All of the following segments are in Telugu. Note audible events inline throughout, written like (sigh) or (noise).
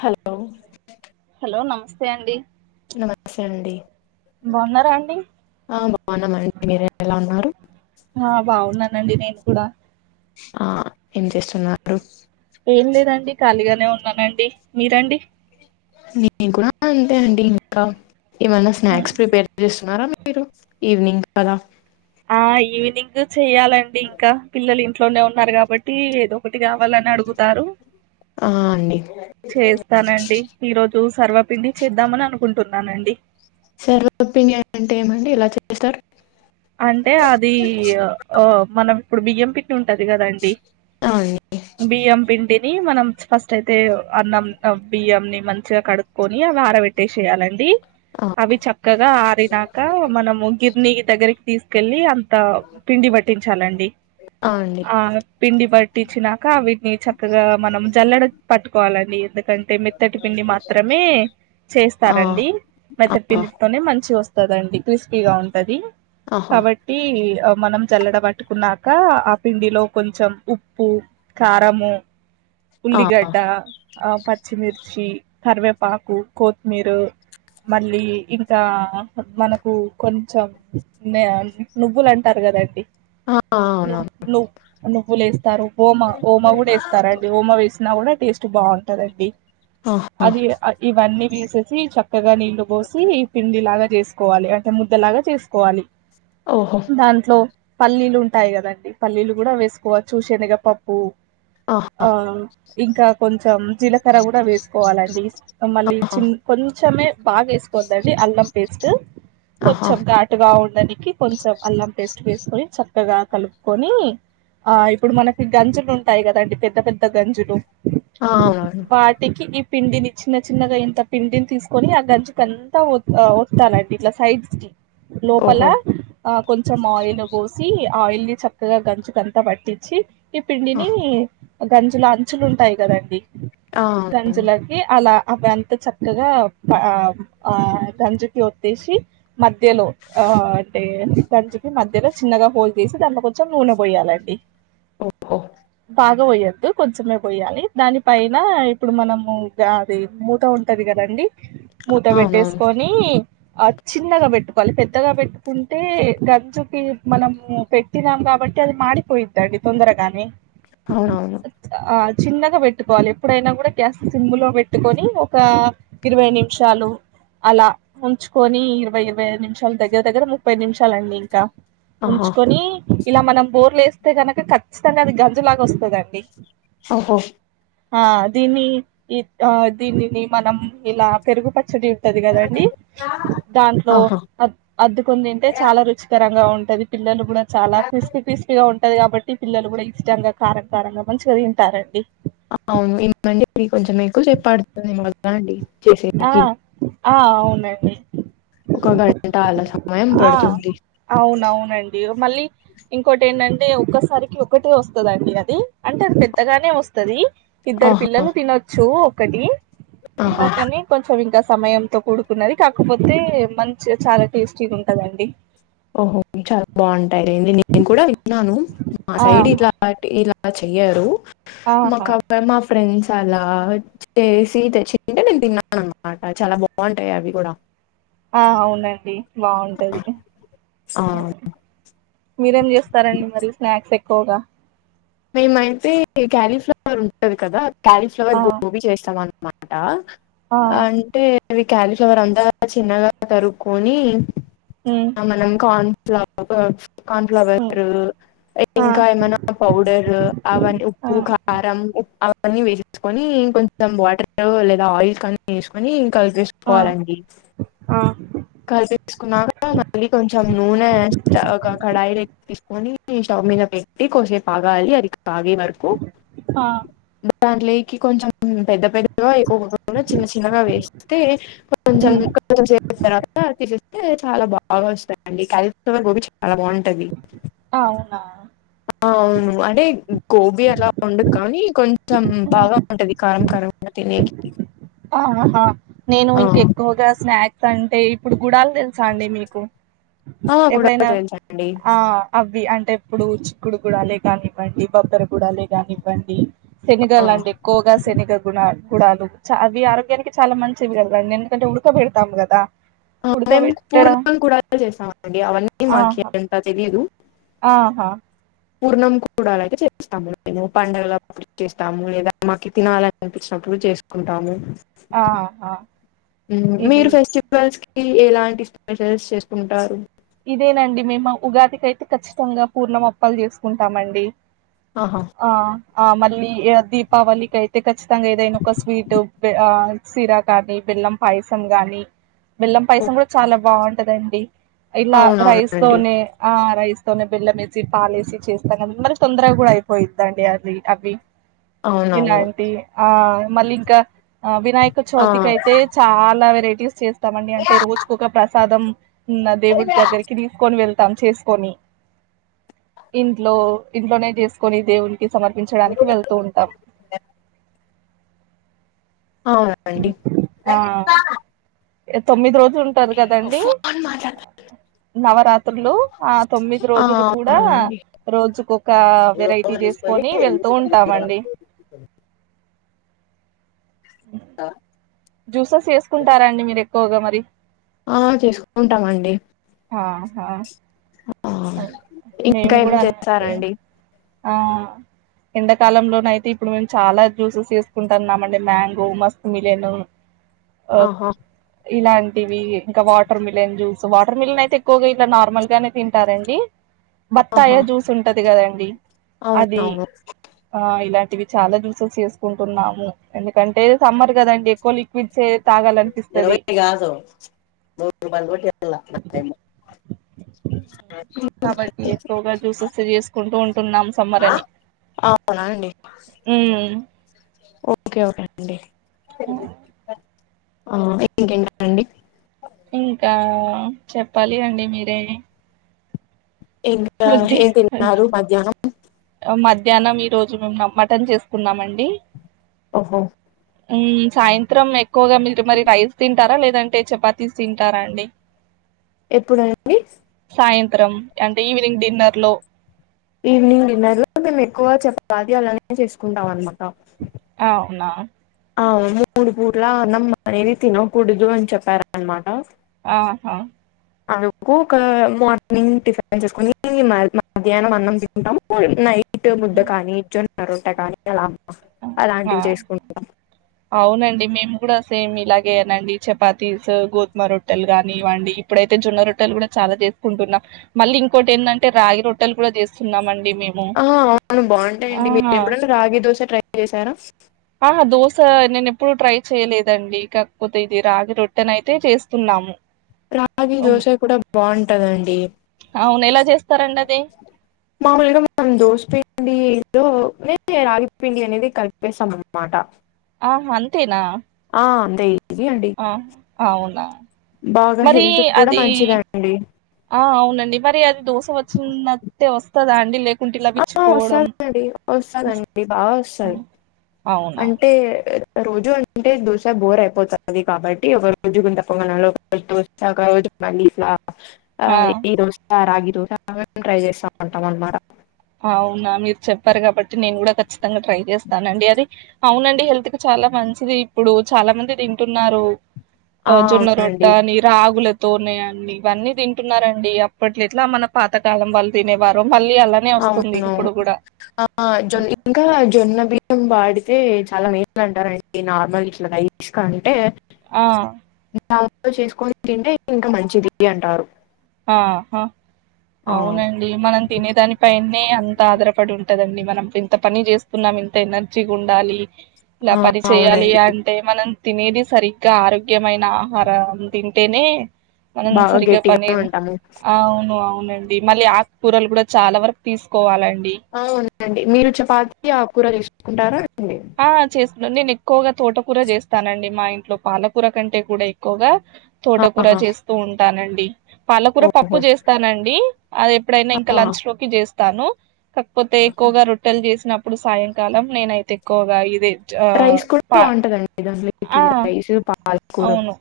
హలో హలో నమస్తే అండి నమస్తే అండి బాగున్నారా అండి ఆ బావున్నామండి. మీరే ఎలా ఉన్నారు? ఆ బావున్నానండి నేను కూడా ఆ ఏం చేస్తున్నారు? ఏం లేదండి ఖాళీగానే ఉన్నానండి మీరండి? నేను కూడా అంతే అండి ఇంకా ఏమన్నా ఉమ్. స్నాక్స్ ప్రిపేర్ చేస్తున్నారా? మీరు ఈవినింగ్ కదా ఆ ఈవినింగ్ చెయ్యాలండి ఇంకా పిల్లలిమ్ ఇంట్లోనే ఉన్నారు కాబట్టి ఏదొ ఒకటి కావాలని అడుగుతారు. ఆ అండి చేస్తానండి ఈరోజు సర్వపిండి చేద్దామని అనుకుంటున్నానండి. సర్వపిండి అంటే ఏమండి ఏలా చేస్తారు? అంటే అది యొ ఒ మనం ఇప్పుడు బియ్యం పిం డి ఉంటది కదండి ఆ అండి బియ్యం పిండి ది మనం ఫస్ట్ అయితే అన్నం బియ్యంన్ని మంచిగా కడుక్కకొని అవి ఆరబెట్టే చెయాలండి. ఆ అవి చక్కగా ఆరినాక మనము గిర్నీ దగ్గరికి తీసుకెళ్లి అం త పిండి పట్టించాలండి ఆ పిండి పట్టించిన కా వీటిని చక్కగా మనం జల్లడ పట్టుకోవాలండి. కంటే మెత్తటి పిండి మాత్రమే ఆ చేస్తారండి. మెత్తటి ఆ పిండితోనే మంచి వస్త దండి క్రిస్పీగా ఉంటది ఆహా కాబట్టి ఆ మనం జల్లడ పట్టుకున్నాక ఆ పిండిలో కొంచెం ఉప్పు, కారము ఆ ఉల్లిగడ్డ, ఆ పచ్చిమిర్చి, కరివేపాకు, కొత్తిమీరు మళ్ళీ ఇంకా మనకు కొంచెం నేం నువ్వులు అంటారు కదండి ఆ ను అవునవును ను నువ్వులు వేస్తారు ఓమా ఓమ కూడా వేస్తారండి ఓమా వేసినా కూడా టేస్ట్ బావుంటందండి. ఆహా అది అ ఇవన్నీ వీసేసి చ క్కగా నీళ్లు పోసి పిండి లాగా చేసుకోవాలి అంటే ముద్దలాగా చేసుకోవాలి. ఓహో దాంట్లో పల్లీలు ఉంటాయి కదండి పల్లీలు కూడా వేసుకోవచ్చు. శనగపప్పు ఆహా ఆ ఇంకా కొంచెం జీలకర్ర కూడా వేసుకోవాలండి. ఆ మళ్ళీ ఆహా చిన్న కొంచెమే బాగా వేసుకోద్దండి అల్లం పేస్ట్ ఆహా కొంచెం ఘాటుగా ఉండానికి కొంచెం అల్లం పె స్ట్ వేసుకొని చక్కగా కలుపుకొని ఆ ఇప్పుడు మనకి గంజులు ఉంటాయి కదండి పెద్ద పెద్ద గంజులు ఆ అవునవును వాటికి ఇ పిండిని చిన్న చిన్నగా ఇంత పిండిని తీసుకొని ఆ గంజుకి అంతా వత్ వత్తాలండి ఇట్లా సైడ్స్ ప్పల ఓహో ఆ కొంచెం ఆయిల్ పోసి ఆయిల్ ని చక్కగా గంజుకంతా పట్టించి ఈ ఆ పిండిని గంజుల అంచులు ఉంటాయి కదండి ఆ, అవునవును గంజులకి అలా అవి అంత చక్కగా ఆ ఆ గంజికి వత్తేసి మధ్యలో ఆ అంటే గంజికి మధ్యలో చిన్నగా హోల్ తీసి దాంట్లో కొంచెం నూనె పోయాలండి. ఓహో బ పోయొద్దు కొంచమే పోయాలి దాని పైన ఇప్పుడు మనము అది మూత ఉంటది కద అండి మూత అవునవును పెట్టేసుకొని ఆ చిన్నగ పెట్టుకోవాలి పెద్ద పెద్దగా పెట్టుకుంటే గంజుకి మనము పెట్టినాం కాబట్టి అది మాడిపోయిద్దండి తొందరగా కానీ అవునవును చిన్నగా పెట్టుకోవాలి ఎప్పుడైనా కూడా గ్యాస్ సిమ్ము లో పెట్టుకొని ఒక ఇరవై నిమిషాలు అలా ఉంచుకొని ఇరవై ఇరవైఐదు నిమిషం దగ్గర దగ్గర ముప్పై నిమిషాలండి ఇంకా ఆహా ఉంచుకొని ఇలా మనం బోర్లు ఏస్తే కనక ఖచ్చితంగా అది గంజు లాగా వస్తదండి ఓహో ఆ దీన్ని ఆ దీనిని మనం ఇలా పెరుగుపట్ చడి ఉంటది కదండి దాంట్లో ఆహా అద్దుకుని తింటే చాలా రుచికర గా ఉంటది పిల్లలు కూడా చాలా క్రిస్పీ క్రిస్పీగా ఉంట ది కాబట్టి పిల్లలు కూడా ఇష్టంగా కారంకారంగా మంచిగ తింటారండి అవును ఇమండి కొంచెం ఎక్కువసేప్ పడుతుంది అండి ఆ చేసేకి ఆ అవునండి ఒక గంట అలా సమయం ఆ పడుతుంది అవునవునండి మళ్ళీ ఇంకోటి ఏంటంటే ఒక్కసారికి ఒకటే వస్తదండి అది అంటే అది పెద్దగానే వస్తది. ఇద్దరు ఆహా పిల్లలు తినొచ్చు ఒకటి ఆహా కొంచం ఇంకా సమయంతో కూడుకున్నది కాకపోతే మంచిగ చాలా టేస్టీగా ఉంటదండి ఓహో చాలా బాగుంటాయి రేండి నేను కూడా విన్నాను మా సైడ్ ఆహా ఇలాంటి ఇలా అ చెయ్యరు ఆహా మాకు మా ఫ్రెండ్స్ అలా చేసి తెచ్చింటే నేను తిన్నాను అనమాట చాలా బాగుంటాయి అవి కూడా ఆ అవునండి బాగుంటది ఆ మీరేం చేస్తారండి మరి స్నాక్స్ ఎక్కువగా మేమైతే క్యాలీఫ్లవర్ ఉంటది కదా క్యాలీఫ్లవర్ ఆ గోబీ చేస్తాం అన్ అనమాట ఆ అంటే అవి క్యాలీఫ్లవర్ అంతా చిన్నగా తరుగుకొని ఉమ్ మనం కాన్ కార్న్ఫ్లవర్ ఉమ్ ఆ ఇంకా ఏమైనా పౌడర్ ఆవన్ ఆ ఉప్పు కారం అన్ని వేసేసుకొని కొంచెం వాటర్ లేదా ఆయిల్ కని వేసుకొని ఆ కల్పేసుకోవాలండి ఆ కలి తీసుకున్నాక మళ్ళీ కొంచెం నూనె ఒక కడాయి తీసుకొని స్టవ్ మీద పెట్టి కొద్దిసేపు ఆగాలి అది కాగే వరకు ఆ దాంట్లేకి కొంచెం పెద్ద పెద్దగా ఎయ్యికోకుండా చిన్న చిన్నగా వేస్తే కొంచెం ఉమ్ కొంచెం చేస్తారు తెలిస్తే చాలా బాగ వస్తాయి అండి క్యాలీ ఫ్లవర్ గోబి చాలా బాగుంటది అవునా ఆ అవును అదే గోబీ అట్లా ఉండదు కానీ కొంచెం బాగా ఉంటది కారం కారం తినేకి ఆహా నేను ఆ, ఇంక ఎక్కువగా స్నాక్స్ అంటే ఇప్పుడు గుడాలు తెలుసా అండి మీకు ఆ, కూడా ఎప్పుడైనా తెలుసండి ఆ అ ఇవి అంటే ఇప్పుడు చిక్కుడు గుడాలే కానివ్వండి బబ్బర గుడాలే కానివ్వండి ఆ, శనిగల అండి ఎక్కువగా శనిగ గుణ గుణాలు చ అవి ఆరోగ్యానికి చాలా మంచివి కదండి నే ఎందుకంటే ఉడక పెడతాము కదా ఆ మేము ఉడకబెట్టడం పూర్ణం కూడా చేస్తామండి అవన్నీ మాకు ఆహా అంత తెలీదు. ఆహా పూర్ణం కూడా అయితే చేస్తాము మేము పండగల ప చేస్తాము లేదా మాకు తినాలని అనిపించినప్పుడు ఇప్పుడు చేసుకుంటాము. ఆహ మీరు ఫెస్టివల్స్ కి ఎలాంటి స్పెషల్స్ చేసుకుంటారు? ఇదేనండి మేము ఉగాదికి అయితే ఖచ్చితంగా పూర్ణమొప్పాలు చేసుకుంటామండి. ఆహా ఆ ఆ మళ్ళీ దీపావళికి అయితే ఖచ్చిత మఖతంగా ఏదైనా ఒక స్వీట్ ఆ సిరా గానీ బెల్లం పాయసం గానీ బెల్లం ఓ, పాయసం కూడా చాలా బావుంటదండి ఇలా రైస్ అవునవునండి తోనే ఆ రైసుతోనే బెల్లంఏసి పాలేసి చేస్తాంద మరి తొందరగా కూడా అయిపోయిందండి అది అవి అ ఇలాంటి ఆ మళ్ళీ ఇంకా వినాయక ఆ చవితికి అయితే చాలా వెరై టీస్ చేస్తామండి అంటే రోజు ఒక ప్రసాదం దేవుడు దగ్గరికి తీసుకుని వెళ్ తాం చేసుకొని ఇంట్లో ఇంట్లోనే చేసుకొని దేవుడి కి సమర్పించడానికి వెళ్తూ ఉంటాం. అవునండి లలిత ఇక తొమ్మిది రోజులు ఉంటది కదండి. మాట్లాడు నవరాత్రులు ఆ తొమ్మిది ఆ రోజులు కూడా అవునండి రోజుకు ఒక వెరైటీ చేసుకొని వెళ్తూ ఉంటామండి. ఆ జ్యూసెస్ వేసుకుంటారా అండి మీరు ఎక్కువగా మరి? ఆ చేసుకుంటామండి ఆహా ఆహ అన్ ఇంకా మేము ఏం కూడా చేస్తారండి? ఎండకాలంలోన అయితే ఇప్పుడు మేము చాలా జ్యూసెస్ వేసుకుంటాన్నామండి మ్యాంగో, మస్క మిలిన్ ఆహ ఇలాంటివి ఇంకా watermelon juice watermelon అయితే ఎక్కువగా ఇట్లా నార్మల్ గానే తింటారండి. బత్తాయ ఆహా జ్యూస్ ఉంటది కదండి అది అవునవును ఆ ఇలాం టివి చాలా ద్యూసస్ చేసుకుంటున్నాము. ఎందుకంటే సమ్మర్ కదండి ఎక్కువ లిక్విడ్స్ ఇరవై కాదు నూరు రూపాయలు కూడా చెప్పాల అట్లేయితే ఇంక కాబట్టి ఎక్కువగా జ్యూసెస్ చేసుకుంటూ ఉంటున్నాం సమ్మరని అవునా అండి ఓకే ఓకే అండి పెళ్ళి చేసుకున్న ఆ ఇంకేంటనండి? ఇంకా చెప్పాలి అండి మీరే? ఇంకా వద్ది ఏం వద్ది. తిన్నారు మధ్యాహ్నం? మధ్యాహ్నం ఈ రోజు మేము మటన్ చేసుకున్నామండి. ఓహో మ్ సాయంత్రం ఎక్కువగా మీరు మరి రైస్ తింటారా, లేదంటే చపాతీస్ తింటారా అండి? ఎప్పుడండి? సాయంత్రం అంటే ఈవినింగ్ డిన్నర్లో ఈవినింగ్ డిన్నర్లో మేము ఎక్కువ చపాతీ అలానే చేస్కుంటాం అన్నమాట. అవునా అవున్ మూడు పూటల అన్నం అనేది తినకూడదు అని చెప్పారన్మాట. ఆహా! అందుకు ఒక మార్నింగ్ టిఫిన్ చేస్కొని మధ్యాహ్నం అన్నం తింటాం నై నైట్ ముద్ద కానీ జొన్న రొట్ట కానీ అలా ఆ అలాంటివి చేసుకుంటాం అవునండి మేము కూడా సేమ్ ఇలాగే నండి చపాతీస్, గోధుమ రొట్టెల్ కానివ్వండి ఇప్పుడైతే జొన్న రొట్టెల్ గుడా చ చాలా చేస్కుంటున్నా. మళ్ళీ ఇంకోటేన్దంటె రాగి రొట్టల్ కూడా చేస్తున్నామం అహా అవును బాగుంటాయండి మీరెప్పుడైన రాగి దోశ ట్రై చేశారా? అహా దోస నేన్ ఎప్పుడు ట్రై చేయలేదండి కాకపోతే ఇది రాగి రొట్టెనైతే చేస్తున్నాము. రాగి హ్మ్. దోశ కుడ బాగుంటదండి. అవును. ఎలా జేస్తారండి అది? మాముల్గా మనం దోస పిండిలో అనేది రాగి పిండి అనేది కలిపేసమన్నమాట. ఆహ అంతేనా అంతే ఈజీ అండి అ అవునా బాగా మరీ హెల్త్ కూడా అదీ మంచిదండి ఆ అవునండి మరి అది దోస పోస్కున్నట్టే వస్తదా అండి డి లేక్ కుంటిల ఆ విచ్చిపోవడం వస్తదండి వస్తదండి బాగా వస్తది అంటే? రోజు అంటే దోశ బోర్ అయిపోతాది కాబట్టి ఒక రోజు గుంత పొంగనాలు ఒక రోజు దోస ఒక రోజు చెప్పండి ఇట్లా ఆ ఈ రోజు రాగి దోశ ట్రై చేస్తామంటాం అన్నమాట. అవునా మీరు చెప్పారు కాబట్టి నేన్ గుడా ఖచ్చితంగా ట్రై చేస్తానండి అది అవునండి హెల్త్కి చా లా మంచిది ఇప్పుడు చాలా మంది తింటున్నారు ఆ జొన్న రొట్ట అని రాగుల తోనేయండి ఇవన్నీ తింటున్నారండి అప్పట్లెట్లా మన పాతకాలం వాళ్ళు తినేవారో మళ్ళీ అలా అవునవును ఆ హ్మ్. జొన్ ఇంకా జొన్న బియ్యం బాడి కీ చాలా మెయిన్ అంటారండి నార్మల్ ఇట్ల రైస్ కంటే ఆ! (unintelligible) చేస్కొన్ తింటే ఇంకా మంచిది అంటారు. ఆహ ఆ అవునండి మనం తినేదాని పైన్ నే అంత ఆధారపడి ఉంటదండి మనం ఇంత పని చేస్తున్నాం ఇంత ఎనర్జీగుండాలి. ఇలా ఆ పని చెయ్యాలి అవునండి అంటే మనం తినేది సరిగ్గా ఆరోగ్యమైన ఆహారం తింటేనే మనం బాగా సరిగ్గ గట్టిగా పని ఉంటాము అవును అవునండి మళ్ళీ ఆకుకూరలు కూడా చాలా వరకు తీస్కోవాలం అవునండి మీరు చపాతీ ఆక్కూర తీస్కుంటారా? ఆ చేస్తున్నా నేన్ ఎక్కువగా తోటకూర చేస్తానండి మా ఇంట్లో పాలకూర కంటే కూడా ఎక్కువగా తోటకూర ఆహా చేస్తూ ఉంటానండి. పాలకూర పప్పు ఓహో చేస్తానండి అది ఎప్పుడైనా ఇంకా ఆ లంచ్ లోకి చేస్తాను. కాక్పోతే ఎక్కువగా రొట్టెల్ చేసినప్పుడు సాయంకాలం నేనైతే ఎక్కువగా ఇదే చ్ ఆహ్, రైస్ కూడా పా బాగుంటందండి (unintelligible) కి ఆ! రైస్ ప అవును.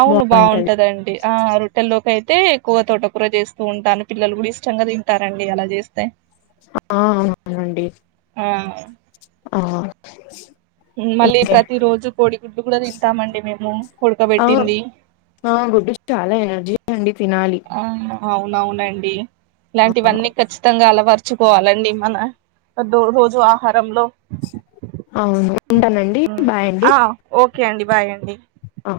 అవును బాగుంటదండి ఆ రొట్టెల్లోకై తే ఎక్కువగ తోటకూర చేస్తూ ఉంటాను పిల్లలు గుడా ఇష్టంగా తింటారండి అలా చేస్తే ఆ అవునండి ఆ! ఆ మళ్ళీ ఇంకే ప్రతి రోజు కోడిగుడ్లు కూడా తింటామండి మేము ఆ ఉడకబెట్టింది. ఆ గుడ్డు చాలా ఎనర్జీ అండి తినాలి ఆ అవునవునండి ఆ ఇలాంటివన్నీ ఖచ్చితంగా అలవరచుకోవాలండి మన రోజు ఆహారంలో అవును ఉంటానండి అల బాయ్ అండి ఓ ఓకే అండి బాయ్ అండి ఆ